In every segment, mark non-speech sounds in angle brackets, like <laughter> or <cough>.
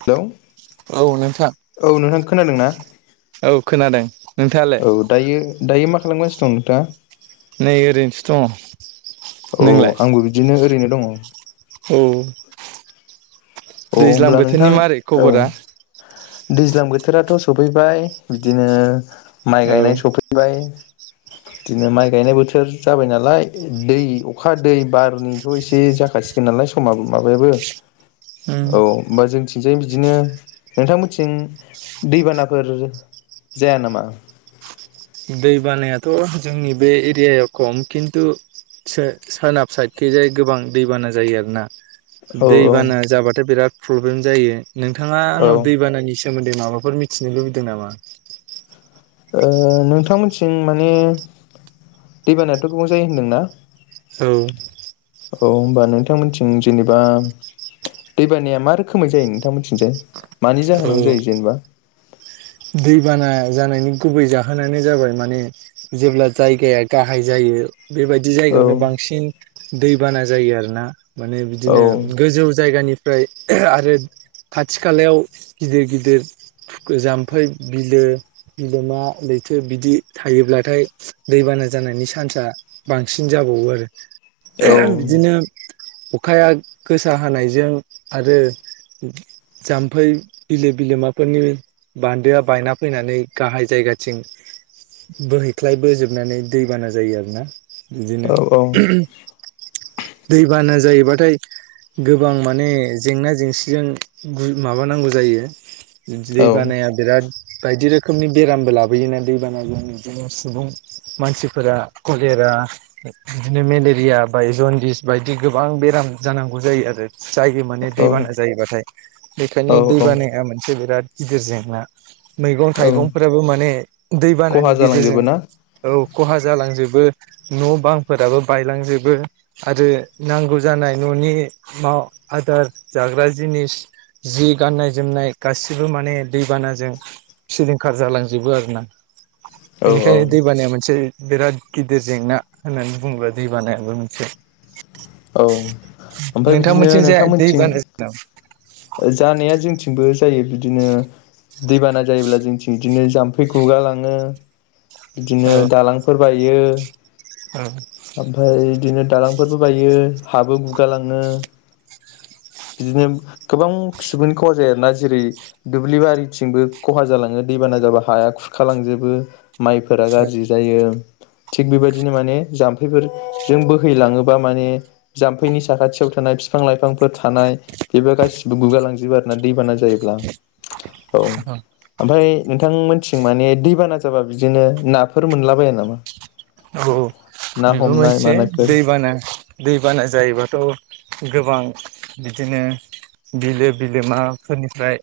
Hello औ नोंथां औ नोंथां खोनादोंना? औ खोनादों। नोंथाङालाय औ दायो दायो मा खालामगासिनो खनटा नै ओरैनोसो दङ औ नोंलाय आंबो बिदिनो ओरैनो दङ। औ दैज्लां होमब्ला नोंथां बोथोरनि मारै औ खबरा? दैज्लां बोथोराथ सफैबाय ओ माइ औ गायनाय सफैबाय। बिदिनो ओ माइ गायनाय बोथोर जाबाय नालाय दै अखा दै बारनिथ एसे जाखासिगोन नालाय समा माबायाबो उम औ होमबा जोंथिंजाय बिदिनो नोंथांमोनथिं दैबानाफोर जाया नामा? दैबानायाथ जोंनि बे एरियायाव खम खिन्थु सो सोनाब साइडखेजाय गोबां दैबाना जायो आरोना। औ औ दैबाना जाब्लाथाय बिराद प्रब्लेम जायो। नोंथाङा औ आंनाव दैबानानि सोमोन्दै माबाफोर मिथिनो लुबैदों नामा? ओ नोंथांमोनसिम माने दैबानायाथ गोबां जायो होनदोंना? औ औ होनोमबा नोंथांमोनथिं जेनेबा दैबानाया मा रोखोमै जायो नोंथांमोनथिंजाय? मानि जाहोनावनो औ जायो जेनेबा। दैबाना जानायनि गुबै जाहोनानो जाबाय माने जेब्ला जायगाया गाहाय जायो। बेबायदि औ जायगायावनो बांसिन दैबाना जायो आरोना। माने औ बिदिनो गोजौ जायगानि ओमफ्राय आरो खाथि खालायाव गिदिर गिदिर जाम्ब ओमफफ्राय बिलो बिलोमा लैथो बिदि थायोब्लाथाय दैबाना जानायनि सान्स बांसिन जाबावो औ आरो बिदिनो अखाया गोसा हानायजों आरो जाम्फै बिलो बिलोमाफोरनि बान्दोआ बायना फैनानै गाहाय जायगाथिं बोहैख्लाय बजोबनानै दैबाना जायो आरोना बिदिनो औ दैबाना जायोबाथाय गोबां माने जेंना जेंसिजों माबानांगौ जायो बानाया बिराद बायदि रोखोमनि बेरामबो लाबोयोना दैबानाजों बिदिनो सुबुं मानसिफोरा कलेरा बिदिनो मेलेरिया बाय जनदिस बायदि गोबां बेराम जानांगौ जायो आरो जायायो माने दैबाना औ जायोबाथाय बेखायनो औ औ दैबानाया मोनसे बिराद गिदिर जेंना मैगं औ थाइगंफोराबो माने खहा दैबानानि जालांजोबो गेजेरजों ना औ खहा जालांजोबो न' बांफोराबो बायलांजोबो आरो नांगौ जानाय न'नि आदार जाग्रा जिनिस जि गाननाय जोमनाय गासिबो गसिबो माने दैबानाजों सिलिंखार जालांजोबो आरोोना औ औ बेनिखायनो दै बानाया मोनसे बिराद गिदिर जेंना होननानै बुङोबा दै बानायाबो मोनसे औ ओमफ्राय बिदिनो नोंथांमोनथिं जाया नोंथांमोनथिं दैबाना जानाया जों जंबो जायो बिदिनो दैबाना जायोब्ला जोंथिं बिदिनो जाम्फै खुगालाङो औ बिदिनो दालांफोर बाय जायो औ ओफ्रायफ्रायदिनो दालांुरबो बाय हाबो गुगालाङो बिदिनो गोबां सुबुंनि खहा जायो आरोना जेरै दुब्लि बारिथिंबो खहा जालाङो दैबाना जाबा हाया खुरखालांजोबो माइफोरा गाज्रि जायो थिग बेबायदिनो माने जाम्फैफोरजों बोहैलाङोबा माने जामफैनि साखाथियाव थानाय बिफां लाइफांफोर थानाय बेबो गासिबो गुगाालांजोबो आरोोना दैबाना ज जायो औ मफ्राय नोंथ थं माने दैबाना जाबा बिदिनो नाफोर मोनलाबायो नामा औ ना बेबो हमनाय मोनसे मानायफोर दैबाना दै बाना जायोबाथ' गोबां बिदिनो बिलो बिलोमाफोरनिफ्राय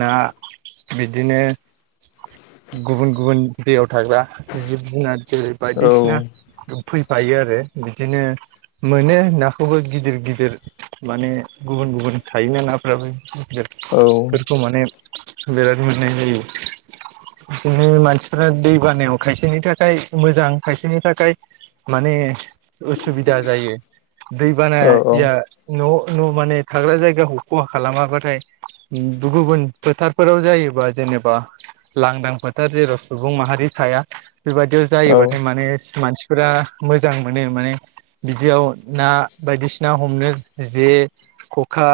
ना बिदिनो गुबुन गुबुन दैयाव थाग्रा जिब जुनार जोलै औ बायदिसिना फैफायो आरो बिदिनो मोनो नाखौबो गिदिर गिदिर माने गुबुन गुबुन थायोना नाफ्राबो औ बेफोरखौ माने बिराद मोननाय जायो बिदिनो मानसिफ्रा दै बानायाव खायसेनि थाखाय मोजां मोजां खायसेनि थाखाय माने। उसुबिदा जायो औ दैबानाया न' न' माने थाग्रा जायगाखौ खहा खालामाबाथाय गुबुन फोथारफोराव जायोबा जेनेबा लांदां फोथार जेराव सुबुं माहारि थाया। बाज जायोबाय। नोस मानसिफोरा मोजां मोनो माने बिदियाव ना बायदिसिना हमनो जे खखा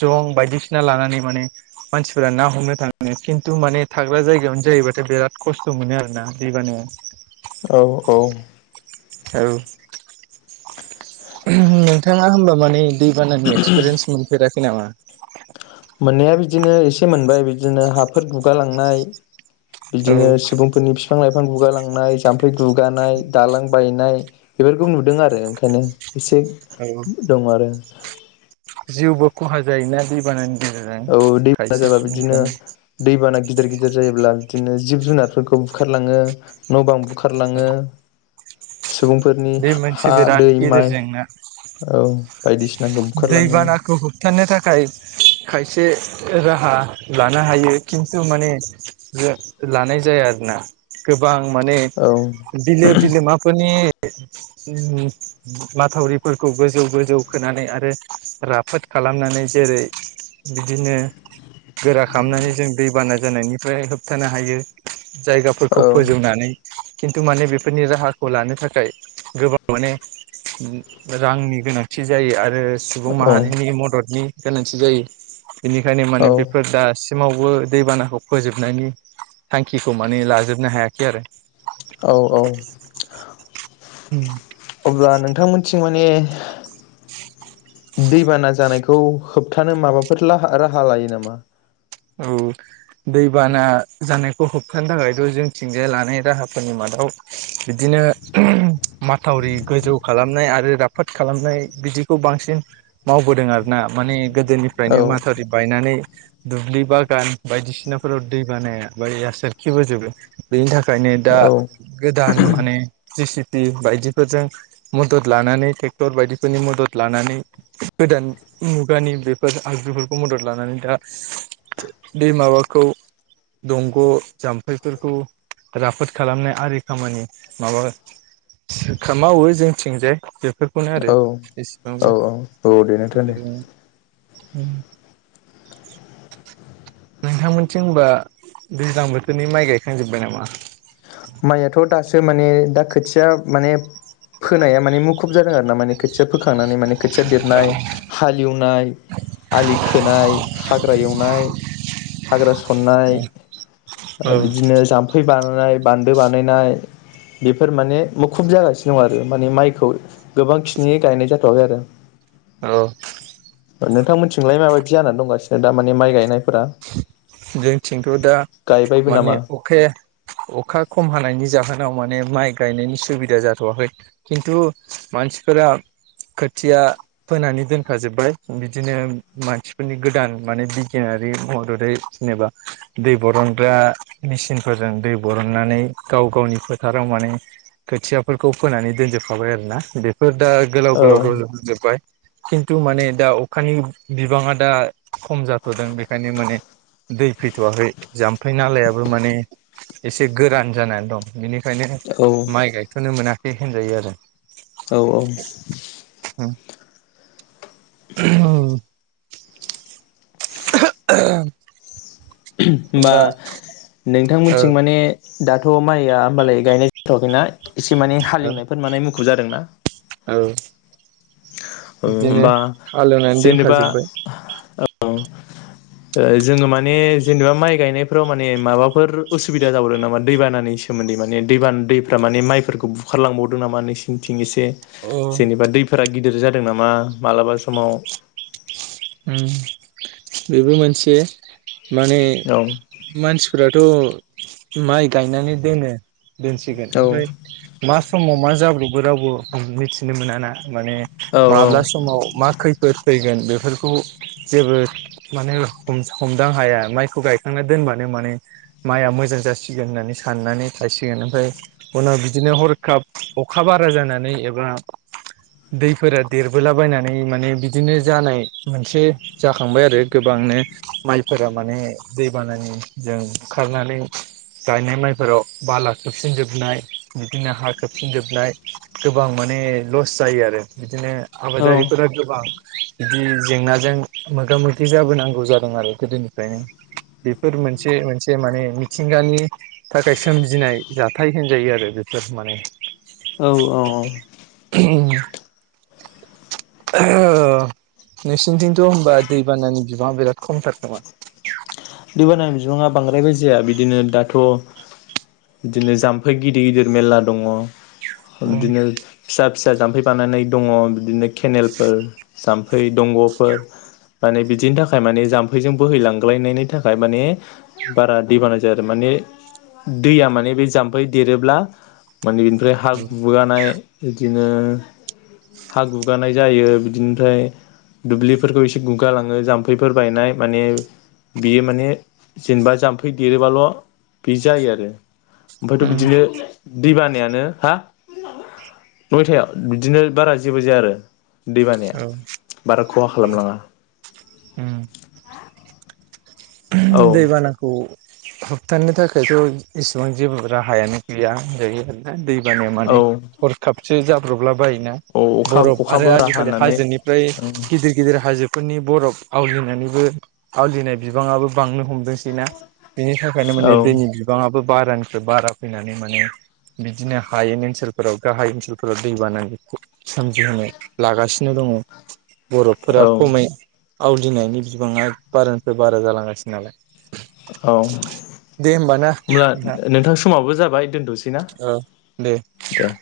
जं बायदिसिना लानानै माने मानसिफोरा ना हमनो थाङो खिन्थु माने थाग्रा जायगायावनो जायोबथाय बिराद खस्थ' मोनो आरोना दै बानायाव। औ औ। औ नोंथाङा होमबा माने दै बानानि एक्सपिरियेन्स मोनफेरा खै नामा मोननाया बिदिनो एसे मोनबाय बिदिनो हाफोर गुगालांनाय। औ बिदिनो सुबुंफोरनि बिफां लाइ बिफां गुगालांनाय जाम्फै गुगानाय दालां बायनाय बेफोरखौ नुदों आरो ओंखायनो। एसे दं आरो जिउबो खहा जायोना दै बानानि औ दैबाना जाबा बिदिनो दैबाना गिदिर गिदिर जायोब्ला बिद बिदिनो जिब जुनारफोरखौ बुखारलाङो न' बां बुखा बुखारलाङो सुबुंफोरनि बे मोनसे हा बेराद दै गेदेर माइ जेंना औ बायदिसिनाखौ बुखारलाङो दैबानाखौ होबथानो थाखाय खायसे एसे राहा लानो हायो खिन्थु माने जो लानाय जाया आरोना गोबां। माने औ बिलो बिलोमाफोरनि ओ माथावरिफोरखौ गोजौ गोजौ खोनानै आरो राफोद खालामनानै जेरै बिदिनो गोरा खालामनानै जों दैबाना जानायनिफ्राय होबथानो हायो। जायगाफोरखौ औ फोजौनानै खिन्थु माने बेफोरनि राहाखौ लानो थाखा फ्राय गोबां माने रांनि गोनांथि जायो आरो। ओ सुबुं औ माहारिनि मददनि गोनांथि जायो। बेनिखायनो औ माने बेफोर दास सिमावबो दैबानाखौ फोजोबनायनि थांखिखौ माने लाजोबनो हायाखै आरो। औ औ। अब्ला नोंथांमोनथिं मान ने दैबाना जानायखौ होबथानो माबाफोर लाहा राहा लायो नामा? औ दैबाना जानाय। खौ होबथानो थाखायथ' जोंथिंजाय लानाय राहाफोरनि मादाव बिदिनो। माथावरि गोजौ खालामनाय आरो। राफोद खालामनाय बिदिखौ बांसिन मावबोदों आरोना माने औ गोदोनिफ्रायनो माथावरि बायनानै दुब्लि बागान बायदिसिनाफोराव दै बानाया बोइया सोरखिबोजोबो बेनि थाखाय ओंखायनो दा औ गोदान माने जे सि बि बायदिफोरजों मदद लानानै टेक्टर बायदिफोरनि मदद लानानै गोदान मुगानि बेफोर आगजुफोरखौ मदद लानानै दा बे माबाखौ दंग' जाम्फैफोरखौ राफोद खालामनाय आरि खामानि माबा मावो जोंथिंजाय। बेफोरखौनो आरो औ बेसेबांबो औ औ दे नोंथां दे उम नोंथांमोनथिं होनबा दैज्लां बोसोरनि माइ गायखांजोब्बाय नामा? माइयाथ' दास सो माने दा खोथिया माने फोनाया माने मुखुब जादों आरो ना माने खोथिया फोखांनानै माने खोथिया देरनाय हाल एवनाय आलि खोनाय हाग्रा एनाय हाग्रा सननाय औ बिदिनो जामफै बा फ्राय बान्दो बानायनाय बेफोर माने मुखुब जागासिनो दं आरो माने माइखौ गोबांखिनि गायनाय जाथ'आखै आरो । औ नोंथांमोनथिंलाय माबायदि जानानै दंगासिनो दा मानानि माइ गायनाय जोंथिंथ' दा गायबायबो माने नामा अखाया अखा खम हानायनि जाहोनाव माने माइ गायनायनि सुबिदा जाथ'वाखै खिन्थु मानसिफोरा खोथिया फोनानै दोनखाजोब्बाय बिदिनो मानसिफोरनि गोदान माने बिगियाना रिनि मददै जेनेबा दै बरनग्रा मेसिनफोरजों दै बरननानै गाव गावनि फोथाराव माने खोथियाफोरखौ फोनानै दोनजोबखाबाय आरोना बेफोर दा गोलाव औ गोलाव रज'जोब्बाय खिन्थु माने दा अखानि बिबाङा दा खम जाथ'दों बे खायनो माने दै फैथ'वाखै जाम्फै नालायाबो माने एसे गोरान जानानै दं बेनि खायनो औ माइ गायथ'नो मोना खै होनजायो आरो। औ औ उम <unintelligible> बा होमबा नों ओ थांमोनथिं माने दाथ' माइया होमबालाय गायनाय जाथ'वाखैना? एसे माने औ हालेवनायफोर माने मु खु जादों ना? औ बिदिनो होमबा हालौवनानै दोनखाजोबबाय। औ जोङो माने जेनेबा माइ गायनायफ्राव माने माबाफोर उसुबिदा जाबावदों नामा दैबानानि सोमोन्दै माने दैबाना दैफ्रा माने माइफोरखौ बुखारलांबावदों नामा नोंसिनिथिं <unintelligible> इसे अ जेनेबा दै फोर गिदिर जादों नामा मालाबा समाव बेबो मोनसे माने औ मानसिफथ' माइ गायनानैनानै दनो दोनसिगोन औ ओमफ्राय मास समाव मा जाब्रबबो रावबो मिथिनो मोन ना माने औ माब्ला समाव मा खैफोद फैगोन बेफोरखौ जेबो माने हमदां हाया माइखौ गायखांना दोनबानो माने माइआ मोजां जासिगोन होननानै साननानै थायसिगोन ओमफ्राय उनाव बिदिनो हरखाब अखा बारा जानानै एबा दैफोरा देरबोलाबायनानै माने बि बिदिनो जानाय मोनसे जाखांबाय आरो गोबांनो माइफोरा माने दैबानानि जों ओखारनानै गायनाय माइफोराव बाला खोबसिनजोबनाय बिदिनो हा खोबसिनजोबनाय गोबां माने लस जायो आरो बिदिनो औ आाबाजारिखौ र बां बिदि जेंनाजों मोगा मोगि जाबोनांगौ जादों आरो गोदोनिफ्रायनो बेफोर मोनसे मोनसे माने मिथिंगानि थाखाय सोमजिनाय जाथाय होनजायो आरो बेफोर माने औ औ अ नोंसिनिथिंथ' हबा दैबानानि बिबाङा बिराद खमथार नामा दैबानानि बिबङा बांद्रायबो जाया बिदिनो दाथ' बिदिनो जाम्फै गिदिर गिदिर मेरला दङ औ बिदिनोसाब फिसा जाम्फै बानानै दङ बिदिनो केनेलफोर जामफै दंग'फोर माने बिदिनि थाखाय माने जामफैजों बोहैलांलायनायनि थाखाय थाखाय माने बारा दैबाना जायो आरो माने दैया माने बे जाम्फै देरोब्ला माने बेनिफ्राय हा गुगानाय बिदिनो हा गुगानाय जायो बिदिनिफ्राय दुब्लिफोरखौ एसे गुगालाङो जाम्फैफोर बायनाय माने बियो माने जेनेबा जाम्फै देरोबाल' बि जायो आरो मब उम ज दै बानायानो हा नयथायाव बिदिनो बारा जेबो जाया आरो दैबानाया औ बारा खहा खालामलाङा उम औ दैबानाखौ हपतनि थाखायथ' इसेबां जेबो राहायानो गैयाजायो आरोोना दै ज औ माने हरखाब एसे जाब्रबलाबाय औ अखा बरफ अखा आरो बोरा आजिखालि हानानै हाजोनिफ्राय औ गिदिर गिदिर हो फोरनि बरफ आवलिनानैबो आवलिनाय बिबाङाबो बांनो हमदों सैना बेनि थाखायनो औ माने दैनि बिबाङाबो बारानिफ्राय बारा फैनानै माने बिदिनो हायेन ओनसोलफोराव गाहाय ओनसोलफोराव दै बाना बेखौ सोमजिहोनो लागासिनो नो दङ। बर'फोरा औ खमै आवलिनायनि बिबाङा बारा बे बारा जालांगासिनो नालाय औ दे होमबा ना ओमब्ला नोंथां समावबो जाबाय दोन्थ'सै ना औ दे। दे।